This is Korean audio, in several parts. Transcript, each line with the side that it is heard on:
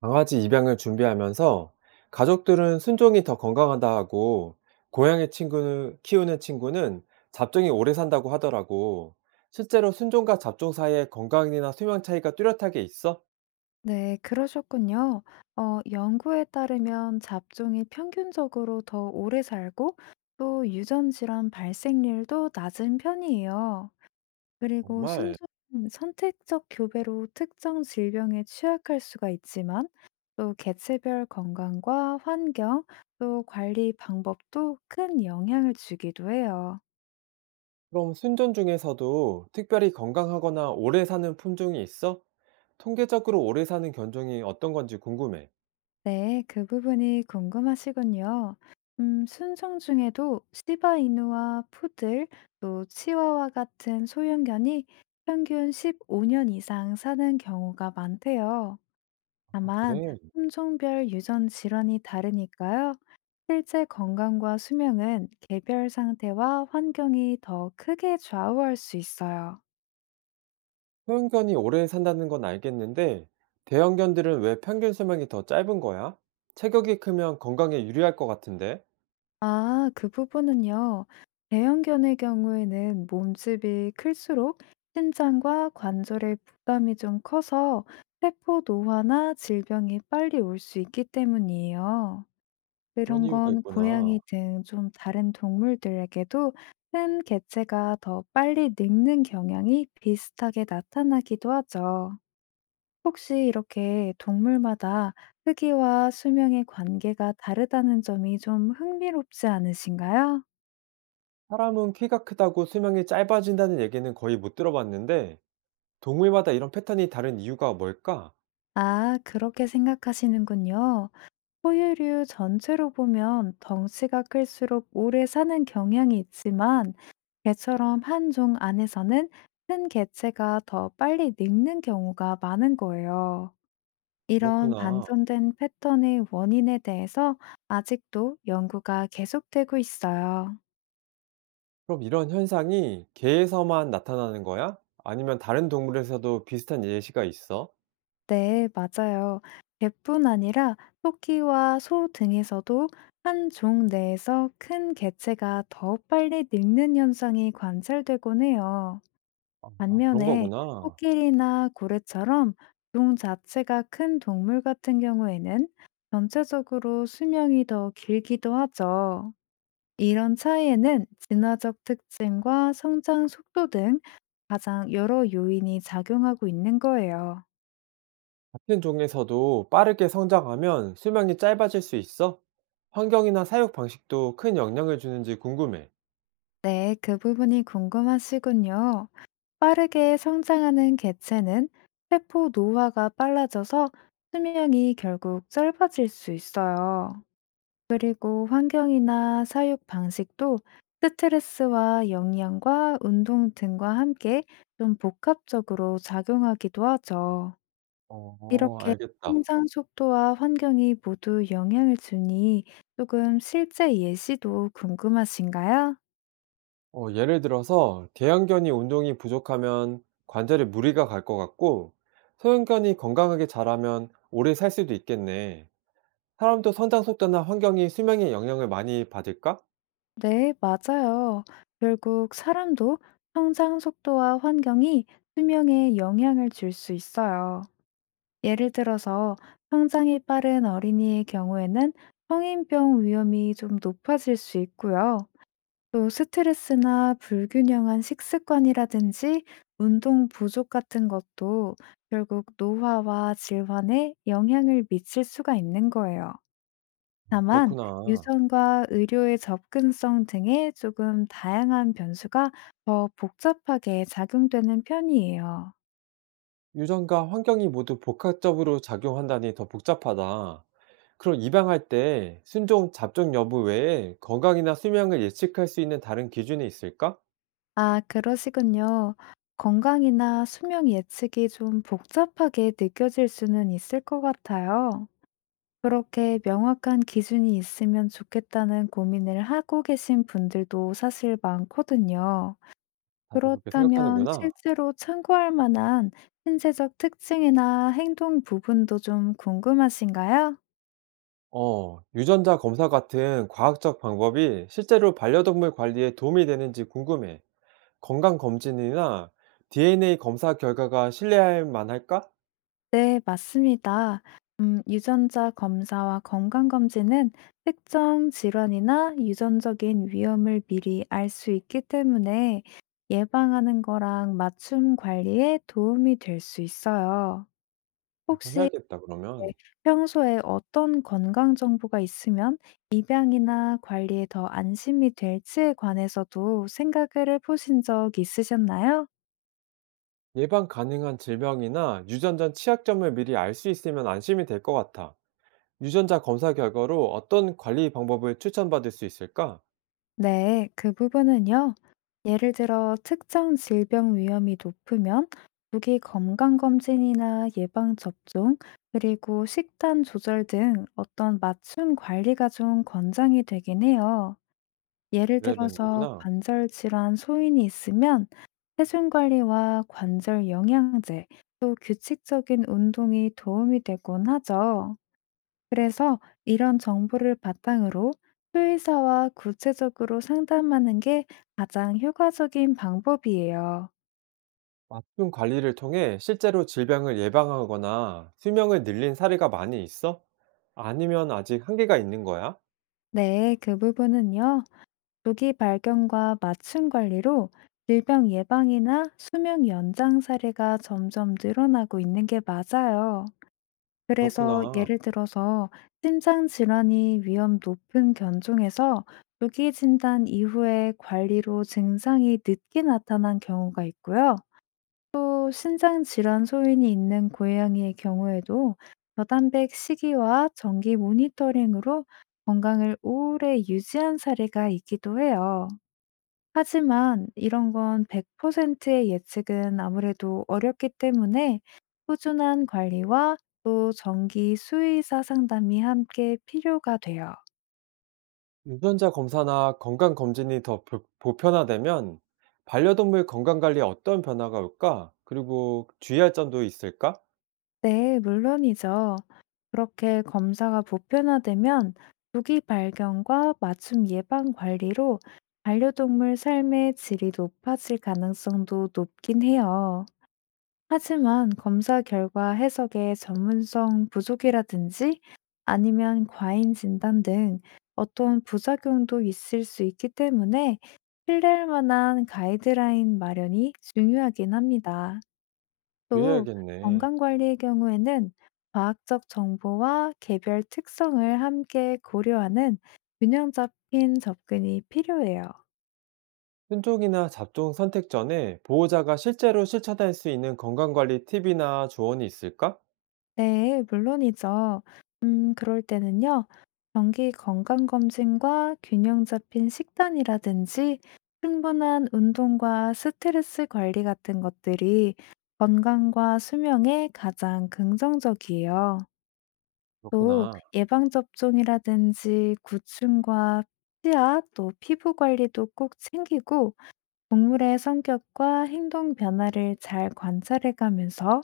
right: 강아지 입양을 준비하면서 가족들은 순종이 더 건강하다 하고 고양이 친구는 키우는 친구는 잡종이 오래 산다고 하더라고. 실제로 순종과 잡종 사이에 건강이나 수명 차이가 뚜렷하게 있어?
left: 네, 그러셨군요. 연구에 따르면 잡종이 평균적으로 더 오래 살고 또 유전 질환 발생률도 낮은 편이에요. 그리고
right: 정말?
left: 순종, 선택적 교배로 특정 질병에 취약할 수가 있지만 또 개체별 건강과 환경 또 관리 방법도 큰 영향을 주기도 해요.
right: 그럼 순종 중에서도 특별히 건강하거나 오래 사는 품종이 있어? 통계적으로 오래 사는 견종이 어떤 건지 궁금해.
left: 네, 그 부분이 궁금하시군요. 순종 중에도 시바이누와 푸들, 또 치와와 같은 소형견이 평균 15년 이상 사는 경우가 많대요.
right: 아,
left: 다만,
right: 그래?
left: 품종별 유전 질환이 다르니까요. 실제 건강과 수명은 개별 상태와 환경이 더 크게 좌우할 수 있어요.
right: 소형견이 오래 산다는 건 알겠는데, 대형견들은 왜 평균 수명이 더 짧은 거야? 체격이 크면 건강에 유리할 것 같은데?
left: 아, 그 부분은요. 대형견의 경우에는 몸집이 클수록 신장과 관절의 부담이 좀 커서 세포 노화나 질병이 빨리 올 수 있기 때문이에요.
right: 그런
left: 그런
right: 이유가
left: 건
right: 있구나.
left: 고양이 등 좀 다른 동물들에게도 큰 개체가 더 빨리 늙는 경향이 비슷하게 나타나기도 하죠. 혹시 이렇게 동물마다 크기와 수명의 관계가 다르다는 점이 좀 흥미롭지 않으신가요?
right: 사람은 키가 크다고 수명이 짧아진다는 얘기는 거의 못 들어봤는데, 동물마다 이런 패턴이 다른 이유가 뭘까?
left: 아, 그렇게 생각하시는군요. 포유류 전체로 보면 덩치가 클수록 오래 사는 경향이 있지만, 개처럼 한 종 안에서는 큰 개체가 더 빨리 늙는 경우가 많은 거예요. 이런
right: 그렇구나.
left: 반전된 패턴의 원인에 대해서 아직도 연구가 계속되고 있어요.
right: 그럼 이런 현상이 개에서만 나타나는 거야? 아니면 다른 동물에서도 비슷한 예시가 있어?
left: 네, 맞아요. 개뿐 아니라 토끼와 소 등에서도 한 종 내에서 큰 개체가 더 빨리 늙는 현상이 관찰되곤 해요.
right: 아, 그런
left: 반면에
right: 거구나.
left: 코끼리나 고래처럼 종 자체가 큰 동물 같은 경우에는 전체적으로 수명이 더 길기도 하죠. 이런 차이에는 진화적 특징과 성장 속도 등 가장 여러 요인이 작용하고 있는 거예요.
right: 같은 종에서도 빠르게 성장하면 수명이 짧아질 수 있어? 환경이나 사육 방식도 큰 영향을 주는지 궁금해.
left: 네, 그 부분이 궁금하시군요. 빠르게 성장하는 개체는 세포 노화가 빨라져서 수명이 결국 짧아질 수 있어요. 그리고 환경이나 사육 방식도 스트레스와 영양과 운동 등과 함께 좀 복합적으로 작용하기도 하죠.
right: 어,
left: 이렇게
right: 알겠다.
left: 성장 속도와 환경이 모두 영향을 주니 조금 실제 예시도 궁금하신가요?
right: 어, 예를 들어서 대형견이 운동이 부족하면 관절에 무리가 갈 것 같고 소형견이 건강하게 자라면 오래 살 수도 있겠네. 사람도 성장 속도나 환경이 수명에 영향을 많이 받을까?
left: 네, 맞아요. 결국 사람도 성장 속도와 환경이 수명에 영향을 줄 수 있어요. 예를 들어서 성장이 빠른 어린이의 경우에는 성인병 위험이 좀 높아질 수 있고요. 또 스트레스나 불균형한 식습관이라든지 운동 부족 같은 것도 결국 노화와 질환에 영향을 미칠 수가 있는 거예요. 다만
right: 그렇구나.
left: 유전과 의료의 접근성 등의 조금 다양한 변수가 더 복잡하게 작용되는 편이에요.
right: 유전과 환경이 모두 복합적으로 작용한다니 더 복잡하다. 그럼 입양할 때 순종 잡종 여부 외에 건강이나 수명을 예측할 수 있는 다른 기준이 있을까?
left: 아, 그러시군요. 건강이나 수명 예측이 좀 복잡하게 느껴질 수는 있을 것 같아요. 그렇게 명확한 기준이 있으면 좋겠다는 고민을 하고 계신 분들도 사실 많거든요.
right: 다들 그렇게
left: 그렇다면
right: 생각하는구나.
left: 실제로 참고할 만한 신체적 특징이나 행동 부분도 좀 궁금하신가요?
right: 어, 유전자 검사 같은 과학적 방법이 실제로 반려동물 관리에 도움이 되는지 궁금해. 건강검진이나 DNA 검사 결과가 신뢰할 만할까?
left: 네, 맞습니다. 유전자 검사와 건강검진은 특정 질환이나 유전적인 위험을 미리 알 수 있기 때문에 예방하는 거랑 맞춤 관리에 도움이 될 수 있어요.
right: 우선
left: 혹시
right: 해야겠다,
left: 네.
right: 그러면.
left: 평소에 어떤 건강 정보가 있으면 입양이나 관리에 더 안심이 될지에 관해서도 생각을 해 보신 적 있으셨나요?
right: 예방 가능한 질병이나 유전자 취약점을 미리 알 수 있으면 안심이 될 것 같아. 유전자 검사 결과로 어떤 관리 방법을 추천받을 수 있을까?
left: 네. 그 부분은요. 예를 들어 특정 질병 위험이 높으면 무기 건강 검진이나 예방 접종 그리고 식단 조절 등 어떤 맞춤 관리가 좀 권장이 되긴 해요. 예를
right: 그래야 되는
left: 들어서
right: 거구나.
left: 관절 질환 소인이 있으면 체중 관리와 관절 영양제, 또 규칙적인 운동이 도움이 되곤 하죠. 그래서 이런 정보를 바탕으로 수의사와 구체적으로 상담하는 게 가장 효과적인 방법이에요.
right: 맞춤 관리를 통해 실제로 질병을 예방하거나 수명을 늘린 사례가 많이 있어? 아니면 아직 한계가 있는 거야?
left: 네, 그 부분은요. 조기 발견과 맞춤 관리로 질병 예방이나 수명 연장 사례가 점점 늘어나고 있는 게 맞아요. 그래서
right: 그렇구나.
left: 예를 들어서 심장 질환이 위험 높은 견종에서 조기 진단 이후에 관리로 증상이 늦게 나타난 경우가 있고요. 또 신장 질환 소인이 있는 고양이의 경우에도 저단백 식이와 정기 모니터링으로 건강을 오래 유지한 사례가 있기도 해요. 하지만 이런 건 100%의 예측은 아무래도 어렵기 때문에 꾸준한 관리와 또 정기 수의사 상담이 함께 필요가 돼요.
right: 유전자 검사나 건강검진이 더 보편화되면 반려동물 건강관리에 어떤 변화가 올까? 그리고 주의할 점도 있을까?
left: 네, 물론이죠. 그렇게 검사가 보편화되면 조기 발견과 맞춤 예방 관리로 반려동물 삶의 질이 높아질 가능성도 높긴 해요. 하지만 검사 결과 해석의 전문성 부족이라든지 아니면 과잉 진단 등 어떤 부작용도 있을 수 있기 때문에 신뢰할 만한 가이드라인 마련이 중요하긴 합니다. 또
right: 주의해야겠네.
left: 건강관리의 경우에는 과학적 정보와 개별 특성을 함께 고려하는 균형 잡힌 접근이 필요해요.
right: 순종이나 잡종 선택 전에 보호자가 실제로 실천할 수 있는 건강관리 팁이나 조언이 있을까?
left: 네, 물론이죠. 그럴 때는요, 정기 건강검진과 균형 잡힌 식단이라든지 충분한 운동과 스트레스 관리 같은 것들이 건강과 수명에 가장 긍정적이에요. 또
right: 그렇구나.
left: 예방접종이라든지 구충과 치아 또 피부 관리도 꼭 챙기고 동물의 성격과 행동 변화를 잘 관찰해 가면서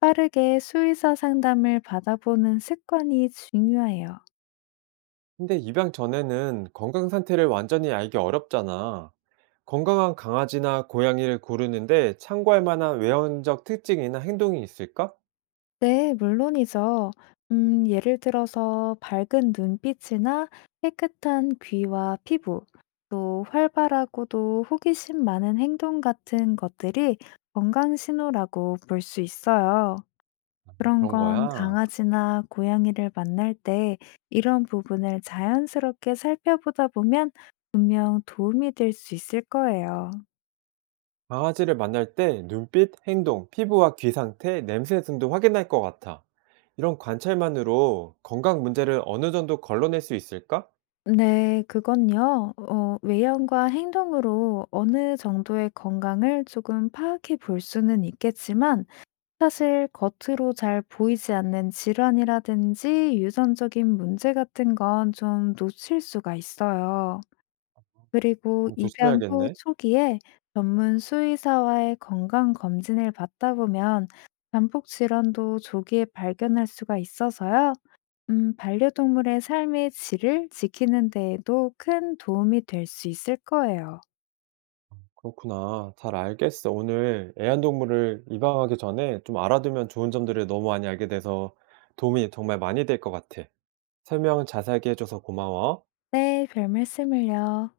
left: 빠르게 수의사 상담을 받아보는 습관이 중요해요.
right: 근데 입양 전에는 건강 상태를 완전히 알기 어렵잖아. 건강한 강아지나 고양이를 고르는데 참고할 만한 외형적 특징이나 행동이 있을까?
left: 네, 물론이죠. 예를 들어서 밝은 눈빛이나 깨끗한 귀와 피부, 또 활발하고도 호기심 많은 행동 같은 것들이 건강 신호라고 볼 수 있어요. 그런
right: 그런
left: 건
right: 거야.
left: 강아지나 고양이를 만날 때 이런 부분을 자연스럽게 살펴보다 보면 분명 도움이 될 수 있을 거예요.
right: 강아지를 만날 때 눈빛, 행동, 피부와 귀 상태, 냄새 등도 확인할 것 같아. 이런 관찰만으로 건강 문제를 어느 정도 걸러낼 수 있을까?
left: 네, 그건요. 외형과 행동으로 어느 정도의 건강을 조금 파악해 볼 수는 있겠지만, 사실 겉으로 잘 보이지 않는 질환이라든지 유전적인 문제 같은 건 좀 놓칠 수가 있어요. 그리고
right: 어,
left: 입양 후
right: 조심해야겠네.
left: 초기에 전문 수의사와의 건강 검진을 받다 보면 잠복 질환도 조기에 발견할 수가 있어서요. 반려동물의 삶의 질을 지키는 데에도 큰 도움이 될 수 있을 거예요.
right: 그렇구나. 잘 알겠어. 오늘 애완동물을 입양하기 전에 좀 알아두면 좋은 점들을 너무 많이 알게 돼서 도움이 정말 많이 될 것 같아. 설명 자세하게 해줘서 고마워.
left: 네, 별 말씀을요.